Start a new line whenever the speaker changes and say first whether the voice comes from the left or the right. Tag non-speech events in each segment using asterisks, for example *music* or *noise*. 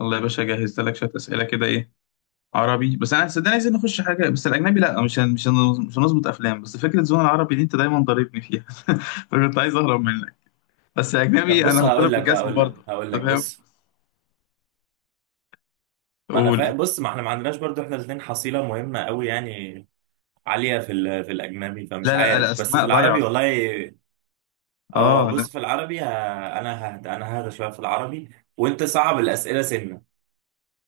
left: الله يا باشا، جهزت لك شويه اسئله كده. ايه عربي بس، انا صدقني عايزين نخش حاجه، بس الاجنبي لا، مش هنظبط افلام. بس فكره زون العربي دي انت دايما ضاربني فيها. *laughs* فكنت عايز اهرب منك، بس
right: طب
left: اجنبي انا
right: بص
left: هضرب
right: هقول لك
left: الجزم
right: هقول
left: برضه.
right: لك هقول
left: انت
right: لك
left: فاهم؟
right: بص ما انا فا...
left: قول.
right: بص ما احنا ما عندناش برضو احنا الاثنين حصيله مهمه قوي يعني عاليه في الاجنبي فمش
left: لا لا،
right: عارف بس في
left: الاسماء
right: العربي
left: ضايعه.
right: والله. اه
left: اه لا.
right: بص في العربي انا ههدى شويه في العربي، وانت صعب الاسئله سنه.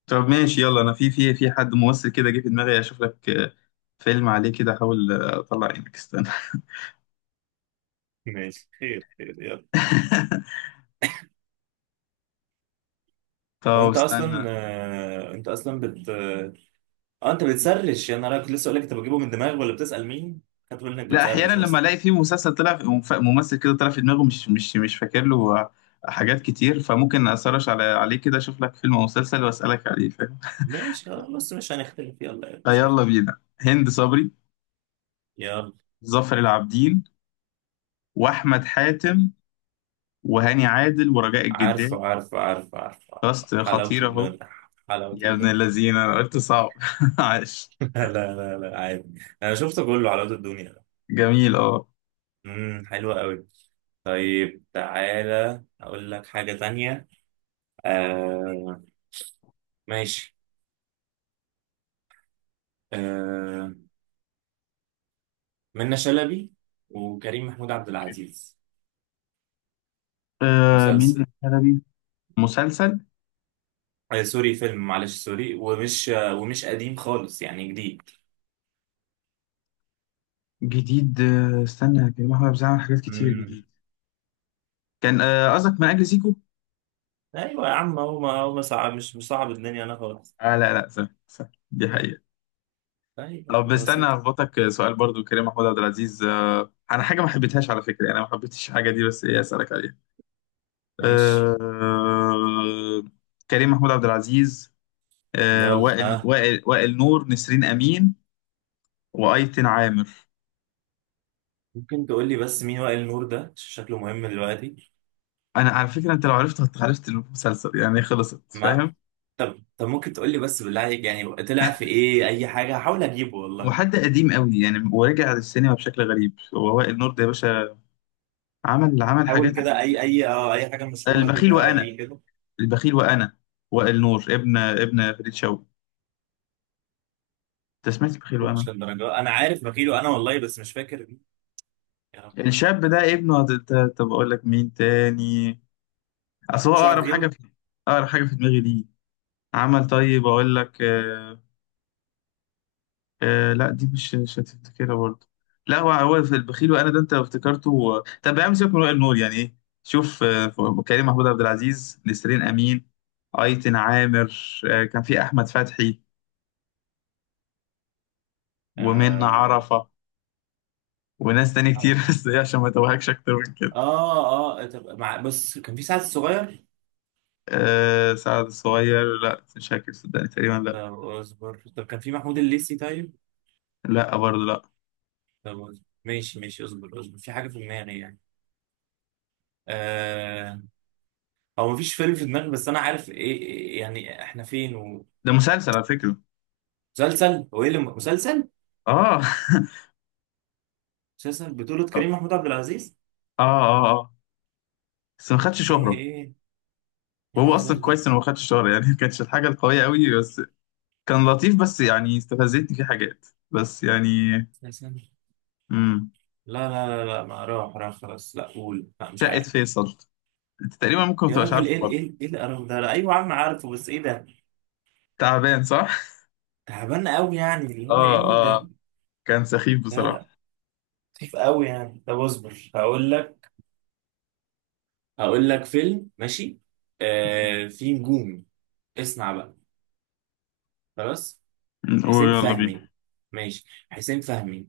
left: طب ماشي يلا، انا في حد ممثل كده جه في دماغي اشوف لك. فيلم عليه كده احاول. اطلع عينك استنى.
right: ماشي، خير خير يلا.
left: *laughs*
right: لو
left: طب
right: انت اصلا
left: استنى.
right: انت اصلا بت اه انت بتسرش، يا نهار أبيض، كنت لسه اقول لك انت بتجيبه من دماغك ولا بتسال مين؟ خدت بالك انك
left: لا احيانا
right: بتسرش
left: لما
right: اصلا.
left: الاقي في مسلسل طلع ممثل كده طلع في دماغه، مش فاكر له حاجات كتير، فممكن اسرش على عليه كده اشوف لك فيلم او مسلسل واسالك عليه، فاهم؟
right: ماشي خلاص، مش هنختلف يلا يا باشا.
left: فيلا بينا. هند صبري،
right: يلا.
left: ظافر العابدين، واحمد حاتم، وهاني عادل ورجاء الجدال.
right: عارفه عارفه عارفه عارفه عارفه.
left: كاست
right: حلاوة
left: خطير اهو.
right: الدنيا. حلاوة
left: يا ابن
right: الدنيا.
left: الذين، انا قلت صعب. *laughs* عاش.
right: *laughs* لا لا لا، عادي، أنا شفته كله، حلاوة الدنيا.
left: جميل اه.
right: حلوة قوي. طيب تعالى أقول لك حاجة تانية. آه. ماشي. آه. منة شلبي وكريم محمود عبد العزيز. مسلسل؟
left: مين؟ الحلبي. مسلسل
right: آه سوري، فيلم، معلش سوري، ومش قديم خالص يعني، جديد.
left: جديد. استنى يا جماعة، هو بيعمل حاجات كتير
right: امم
left: جديد. كان، قصدك من اجل زيكو.
right: أيوة يا عم، هو ما هو ما صعب، مش صعب الدنيا أنا خالص.
left: آه لا لا، سهل سهل دي حقيقة.
right: أيوة
left: طب استنى
right: بسيطة.
left: هخبطك سؤال برضو. كريم محمود عبد العزيز، أنا حاجة ما حبيتهاش على فكرة، يعني أنا ما حبيتش الحاجة دي، بس إيه أسألك عليها.
right: ماشي
left: آه، كريم محمود عبد العزيز، آه،
right: يلا،
left: وائل
right: ها.
left: وائل وائل نور، نسرين أمين، وأيتن عامر.
right: ممكن تقول لي بس مين وائل نور ده؟ شكله مهم دلوقتي.
left: أنا على فكرة، أنت لو عرفت عرفت المسلسل يعني خلصت،
right: ما
left: فاهم؟
right: طب ممكن تقول لي بس بالله عليك يعني طلع في ايه، اي حاجه هحاول اجيبه والله.
left: وحد قديم قوي يعني، ورجع للسينما بشكل غريب، هو وائل نور ده يا باشا. عمل حاجات.
right: حاول كده، اي حاجه مشهوره
left: البخيل
right: كده،
left: وأنا.
right: ليه كده.
left: البخيل وأنا. وائل نور ابن فريد شوقي. أنت سمعت البخيل
right: مش
left: وأنا؟
right: للدرجه، انا عارف بخيله انا والله، بس مش فاكر مين. يا رب.
left: يعني الشاب ده ابنه. طب أقول لك مين تاني. أصل هو
right: مش واحد
left: أقرب حاجة
right: غيره؟
left: في، أقرب حاجة في دماغي ليه. عمل. طيب أقول لك آه. آه لا، دي مش هتفتكرها برضه. لا، هو هو في البخيل وأنا ده، أنت افتكرته. طب يا عم سيبك من وائل نور يعني. إيه، شوف. كريم محمود عبد العزيز، نسرين أمين، أيتن عامر، آه كان في أحمد فتحي، ومنة
right: اه
left: عرفة، وناس تاني كتير. *laughs*
right: عارفة.
left: بس إيه، عشان ما توهكش أكتر من كده.
right: اه طب مع بس، كان في سعد الصغير.
left: آه سعد الصغير، لا مش فاكر صدقني، تقريبا لا.
right: طب اصبر، طب كان في محمود الليثي طيب.
left: لا برضه لا.
right: طب اصبر. ماشي ماشي، اصبر اصبر، في حاجه في دماغي يعني. آه، هو مفيش فيلم في دماغي، بس انا عارف ايه، يعني احنا فين.
left: ده مسلسل على فكرة.
right: ومسلسل، هو ايه اللي مسلسل؟
left: اه. *laughs*
right: مسلسل بطولة
left: اه
right: كريم محمود عبد العزيز.
left: اه اه بس ما خدش
right: ايه
left: شهرة.
right: ايه ايه، إيه
left: وهو
right: الهزار
left: اصلا
right: ده؟
left: كويس انه ما خدش شهرة يعني. *laughs* ما كانتش الحاجة القوية قوي، بس كان لطيف، بس يعني استفزتني فيه حاجات بس يعني.
right: مسلسل؟
left: امم.
right: لا لا لا لا، ما راح خلاص، لا قول، لا مش
left: شقة
right: عارف.
left: فيصل. انت تقريبا ممكن ما
right: يا
left: تبقاش
right: راجل
left: عارفه برضه.
right: ايه القرف ده؟ لا، ايوه يا عم عارفه، بس ايه ده؟
left: تعبان صح؟
right: تعبان قوي يعني، اللي هو
left: اه.
right: ايه ده.
left: اه، كان سخيف
right: لا
left: بصراحة.
right: لا، خفيف قوي يعني. طب اصبر هقول لك. هقول لك فيلم ماشي.
left: مم.
right: آه، في نجوم. اسمع بقى. خلاص. حسين
left: ويلا بينا.
right: فهمي. ماشي. حسين فهمي.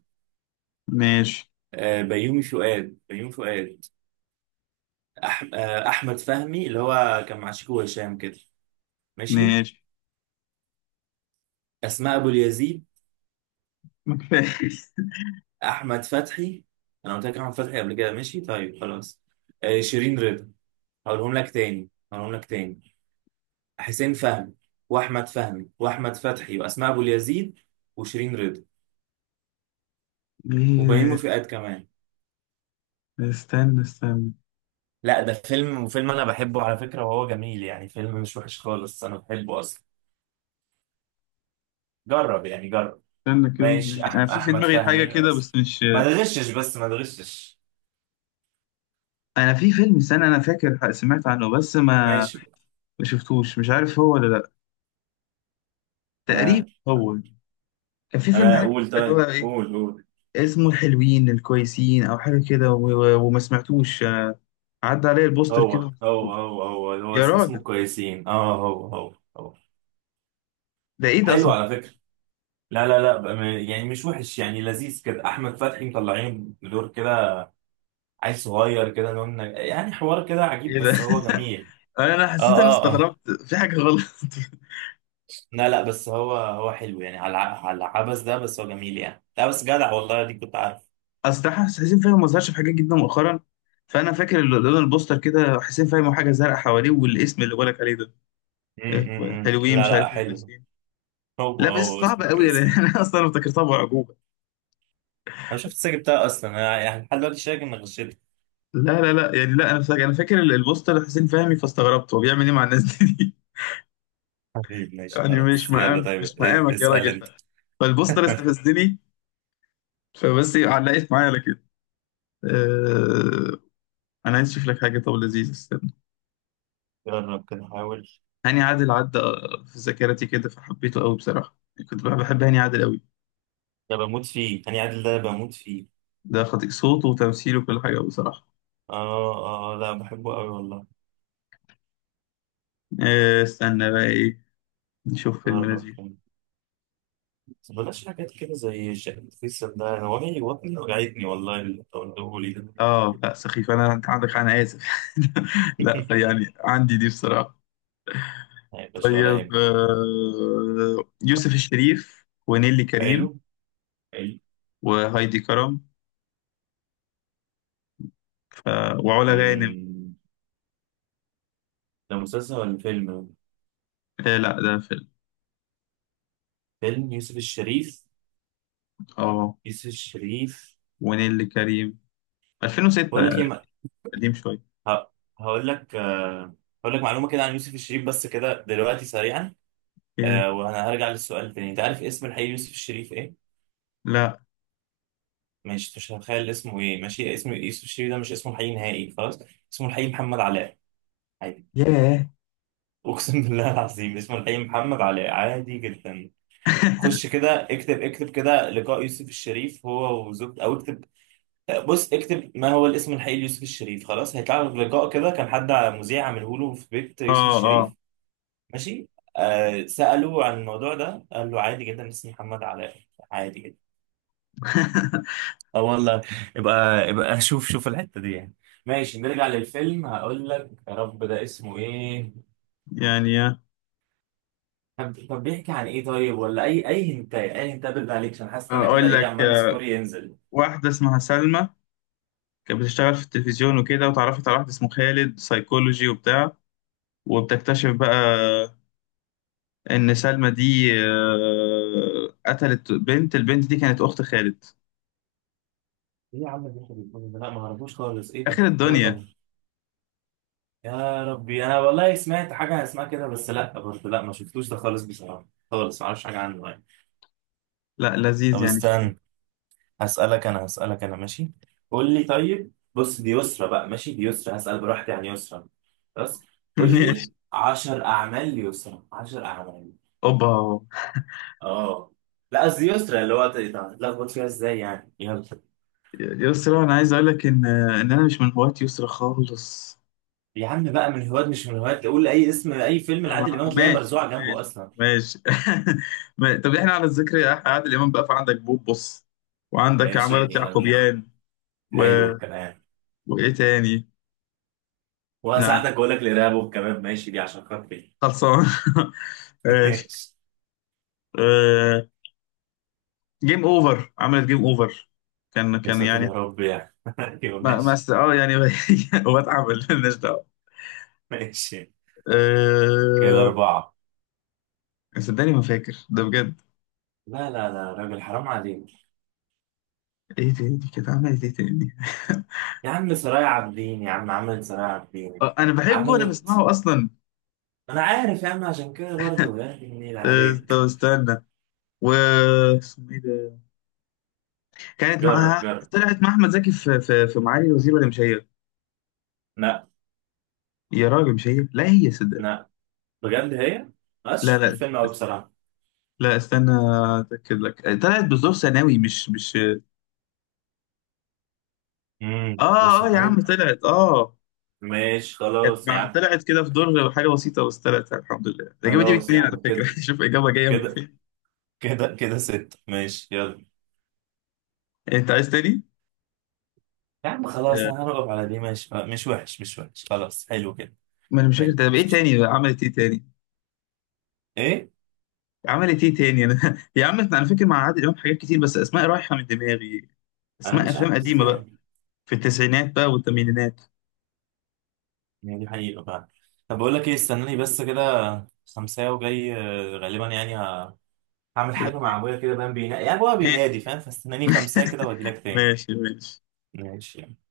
left: ماشي.
right: بيومي فؤاد. أح... آه، احمد فهمي، اللي هو كان مع شيكو وهشام كده. ماشي.
left: ماشي
right: اسماء ابو اليزيد.
left: ما كفاية. *laughs*
right: احمد فتحي. انا قلت لك احمد فتحي قبل كده، ماشي طيب خلاص. شيرين رضا. هقولهم لك تاني. حسين فهمي، واحمد فهمي، واحمد فتحي، واسماء ابو اليزيد، وشيرين رضا،
left: ايه،
right: وبيومي فؤاد كمان.
left: استنى، استنى
right: لا، ده فيلم، وفيلم انا بحبه على فكرة، وهو جميل يعني، فيلم مش وحش خالص، انا بحبه اصلا. جرب يعني، جرب.
left: استنى كده، يعني
right: ماشي
left: انا
right: أحمد
left: في في
right: أحمد
left: دماغي حاجه
right: فهمي،
left: كده بس
right: وأسر.
left: مش.
right: ما تغشش، بس ما تغشش.
left: انا في فيلم، استنى انا فاكر، سمعت عنه بس ما
right: ماشي.
left: ما شفتوش، مش عارف هو ولا لا. تقريبا
right: آه
left: هو. كان في فيلم حاجه
right: قول،
left: كده، اللي هو
right: طيب
left: ايه
right: قول قول.
left: اسمه، الحلوين الكويسين او حاجه كده، وما سمعتوش، عدى عليا البوستر كده
right: هو
left: وما
right: هو
left: سمعتوش.
right: هو هو اللي هو
left: يا
right: اسمه
left: راجل
right: كويسين، اه هو هو هو.
left: ده ايه ده
right: حلو
left: اصلا؟
right: على فكرة. لا لا لا يعني مش وحش يعني، لذيذ كده، أحمد فتحي مطلعين بدور كده عيل صغير كده، نون، يعني حوار كده عجيب،
left: ايه ده؟
right: بس هو جميل.
left: *laughs* أنا
right: اه
left: حسيت، انا
right: اه اه.
left: استغربت في حاجه غلط.
right: لا لا، بس هو هو حلو يعني، على على العبث ده، بس هو جميل يعني، لا بس جدع والله، دي كنت عارف.
left: *laughs* اصل ده حسين فاهم ما ظهرش في حاجات جدا مؤخرا، فانا فاكر اللي لون البوستر كده حسين فاهم حاجه زرقاء حواليه، والاسم اللي بقولك عليه ده إيه، حلوين
right: لا
left: مش
right: لا
left: عارف ايه،
right: حلو.
left: كويسين.
right: هو
left: لا بس
right: هو
left: صعب
right: اسمه
left: قوي يعني.
right: كويس
left: *laughs*
right: يعني.
left: انا اصلا افتكرتها بعجوبه.
right: انا شفت الساجة بتاعه اصلا، انا يعني لحد دلوقتي شايف اني غشيت.
left: لا يعني، لا انا فاكر، انا فاكر البوستر حسين فهمي، فاستغربت هو بيعمل ايه مع الناس دي.
right: حبيبي
left: *laughs*
right: ماشي
left: يعني
right: خلاص يلا، طيب
left: مش مقامك يا
right: اسال
left: راجل،
right: انت.
left: فالبوستر
right: *laughs*
left: استفزني، فبس علقت معايا على كده. أه... انا عايز اشوف لك حاجه طب لذيذه، استنى.
right: جرب كده، حاول.
left: هاني عادل عدى في ذاكرتي كده، فحبيته قوي بصراحه. كنت بحب هاني عادل قوي.
right: ده بموت فيه هاني عادل، ده بموت فيه.
left: ده خطيء، صوته وتمثيله وكل حاجه بصراحه.
right: اه اه، لا بحبه قوي والله.
left: استنى بقى ايه، نشوف فيلم
right: جرب
left: لذيذ.
right: كده. بس بلاش حاجات كده، زي الشقة الفيصل ده، هو هي وطني وجعتني والله اللي تقوله لي ده.
left: اه لا سخيف انا، انت عندك حق، انا اسف. *laughs* لا
right: *laughs*
left: فيعني عندي دي بصراحه.
right: هيبقى شغل
left: طيب،
right: يهمك.
left: يوسف الشريف ونيلي كريم،
right: حلو. حلو.
left: وهايدي كرم، ف... وعلا غانم.
right: أمم، ده مسلسل ولا فيلم؟
left: آه لا ده فيلم.
right: فيلم. يوسف الشريف.
left: اه،
right: يوسف الشريف.
left: ونيلي كريم، 2006
right: بقول لك
left: يعني
right: ايه،
left: قديم شويه.
right: ه- هقول لك، هقول لك معلومة كده عن يوسف الشريف بس كده دلوقتي، سريعا.
left: إيه
right: وأنا هرجع للسؤال تاني. أنت عارف اسم الحقيقي يوسف الشريف إيه؟
left: لا.
right: مش هتخيل اسمه إيه، ماشي. اسم يوسف الشريف ده مش اسمه الحقيقي نهائي، خلاص. اسمه الحقيقي محمد علاء، عادي.
left: ياه.
right: أقسم بالله العظيم، اسمه الحقيقي محمد علاء، عادي جدا. خش
left: *laughs*
right: كده، اكتب اكتب كده لقاء يوسف الشريف هو وزوجته، أو اكتب بص، اكتب ما هو الاسم الحقيقي ليوسف الشريف، خلاص هيطلع لك لقاء كده، كان حد مذيع عامله له في بيت يوسف
left: اه اه.
right: الشريف. ماشي. آه سألوه عن الموضوع ده، قال له عادي جدا اسمي محمد علاء، عادي جدا.
left: *laughs*
right: اه والله. يبقى يبقى *laughs* شوف شوف الحتة دي يعني. ماشي، نرجع للفيلم هقول لك، يا رب ده اسمه ايه.
left: يعني،
right: طب طب بيحكي عن ايه طيب، ولا اي اي هنتاي، اي هنتاي بالله عليك، عشان حاسس ان انا كده
left: اقول
right: ايه،
left: لك،
right: عمال سكوري ينزل.
left: واحده اسمها سلمى، كانت بتشتغل في التلفزيون وكده، وتعرفت على واحد اسمه خالد سايكولوجي وبتاع، وبتكتشف بقى ان سلمى دي، قتلت بنت. البنت دي كانت اخت خالد.
right: ايه يا عم اللي انت بتقوله ده، لا ما اعرفوش خالص، ايه ده،
left: اخر
right: لا
left: الدنيا.
right: طبعا. يا ربي، انا والله سمعت حاجة اسمها كده، بس لا برضه لا، ما شفتوش ده خالص بصراحة، خالص ما اعرفش حاجة عنه يعني.
left: لا
right: طب
left: لذيذ يعني في.
right: استنى، هسألك أنا هسألك أنا، ماشي. قول لي طيب، بص دي يسرى بقى، ماشي، دي يسرى هسأل براحتي عن يسرى بس.
left: *laughs*
right: قول لي
left: ماشي.
right: 10 أعمال ليسرى، 10 أعمال.
left: اوبا.
right: آه لا قصدي يسرى، اللي هو تلخبط فيها إزاي يعني، يلا.
left: يسرا، انا عايز اقول لك ان انا مش من هواة يسرا خالص.
right: يا عم بقى، من هواة مش من هواة، قول أي اسم، أي فيلم لعادل إمام
left: طبعا،
right: هتلاقيها
left: ماشي
right: مرزوعة جنبه
left: ماشي
right: أصلا.
left: ماشي. *laughs* طب احنا على الذكر، احنا عادل امام بقى، فعندك بوبس، وعندك
right: ماشي
left: عمارة
right: يلا.
left: يعقوبيان، و...
right: حلو الكلام.
left: وايه تاني. لا
right: وهساعدك، أقول لك الإرهاب والكباب، ماشي دي عشان خاطري.
left: خلصان. *laughs*
right: *laughs*
left: ماشي.
right: ماشي.
left: آه، جيم اوفر، عملت جيم اوفر. كان
right: يا
left: كان
right: ساتر
left: يعني،
right: يا رب يعني، *laughs* أيوه
left: ما ما
right: ماشي.
left: است... اه يعني. *laughs* واتعب مالناش دعوه.
right: ماشي، كده
left: أه...
right: أربعة.
left: صدقني ما فاكر ده بجد.
right: لا لا لا، راجل حرام عليك.
left: ايه تاني كانت؟ عملت ايه تاني؟
right: يا عم سرايا عابدين، يا عم عملت سرايا
left: *laughs*
right: عابدين.
left: انا بحبه وانا
right: عملت.
left: بسمعه اصلا.
right: انا عارف يا عم، عشان كده برضه يا أخي النيل
left: طب
right: عليك.
left: استنى، و اسمه ايه ده. كانت
right: جرب
left: معاها
right: جرب.
left: طلعت مع احمد زكي في معالي الوزير، ولا مش هي؟
right: لا
left: يا راجل مش هي، لا هي صدقني.
right: لا، بجد هي. بس
left: لا
right: شوف
left: لا،
right: الفيلم قوي بصراحة.
left: لا استنى اتاكد لك. طلعت بظروف ثانوي، مش.
right: بص
left: اه اه يا
right: ثانوي.
left: عم طلعت اه.
right: ماشي
left: كانت
right: خلاص يا
left: مع...
right: عم.
left: طلعت كده في دور حاجة بسيطة، بس طلعت الحمد لله. الإجابة دي
right: خلاص يا
left: بكتير على
right: عم،
left: فكرة.
right: كده
left: *laughs* شوف إجابة جاية من
right: كده،
left: فين.
right: كده ست، ماشي يلا.
left: أنت عايز تاني؟
right: يا عم خلاص، انا
left: آه.
right: هنقف على دي، ماشي، مش وحش مش وحش، خلاص حلو كده.
left: ما أنا مش فاكر،
right: حلو.
left: طب إيه تاني بقى؟ عملت إيه تاني؟
right: ايه.
left: عملت إيه تاني أنا. *laughs* يا عم أنا فاكر مع عادل إمام حاجات كتير، بس أسماء رايحة من دماغي.
right: انا
left: أسماء
right: مش عارف
left: أفلام قديمة بقى،
right: ازاي.
left: في التسعينات بقى والثمانينات.
right: يعني دي حقيقة بقى. طب بقول لك ايه، استناني بس كده خمسة، وجاي غالبا يعني، هعمل حاجة مع
left: أوكي
right: أبويا كده، بقى بينا... يعني أبويا
left: ماشي.
right: بينادي فاهم، فاستناني خمسة كده وأجيلك
left: *laughs*
right: تاني.
left: ماشي ماشي.
right: ماشي يعني.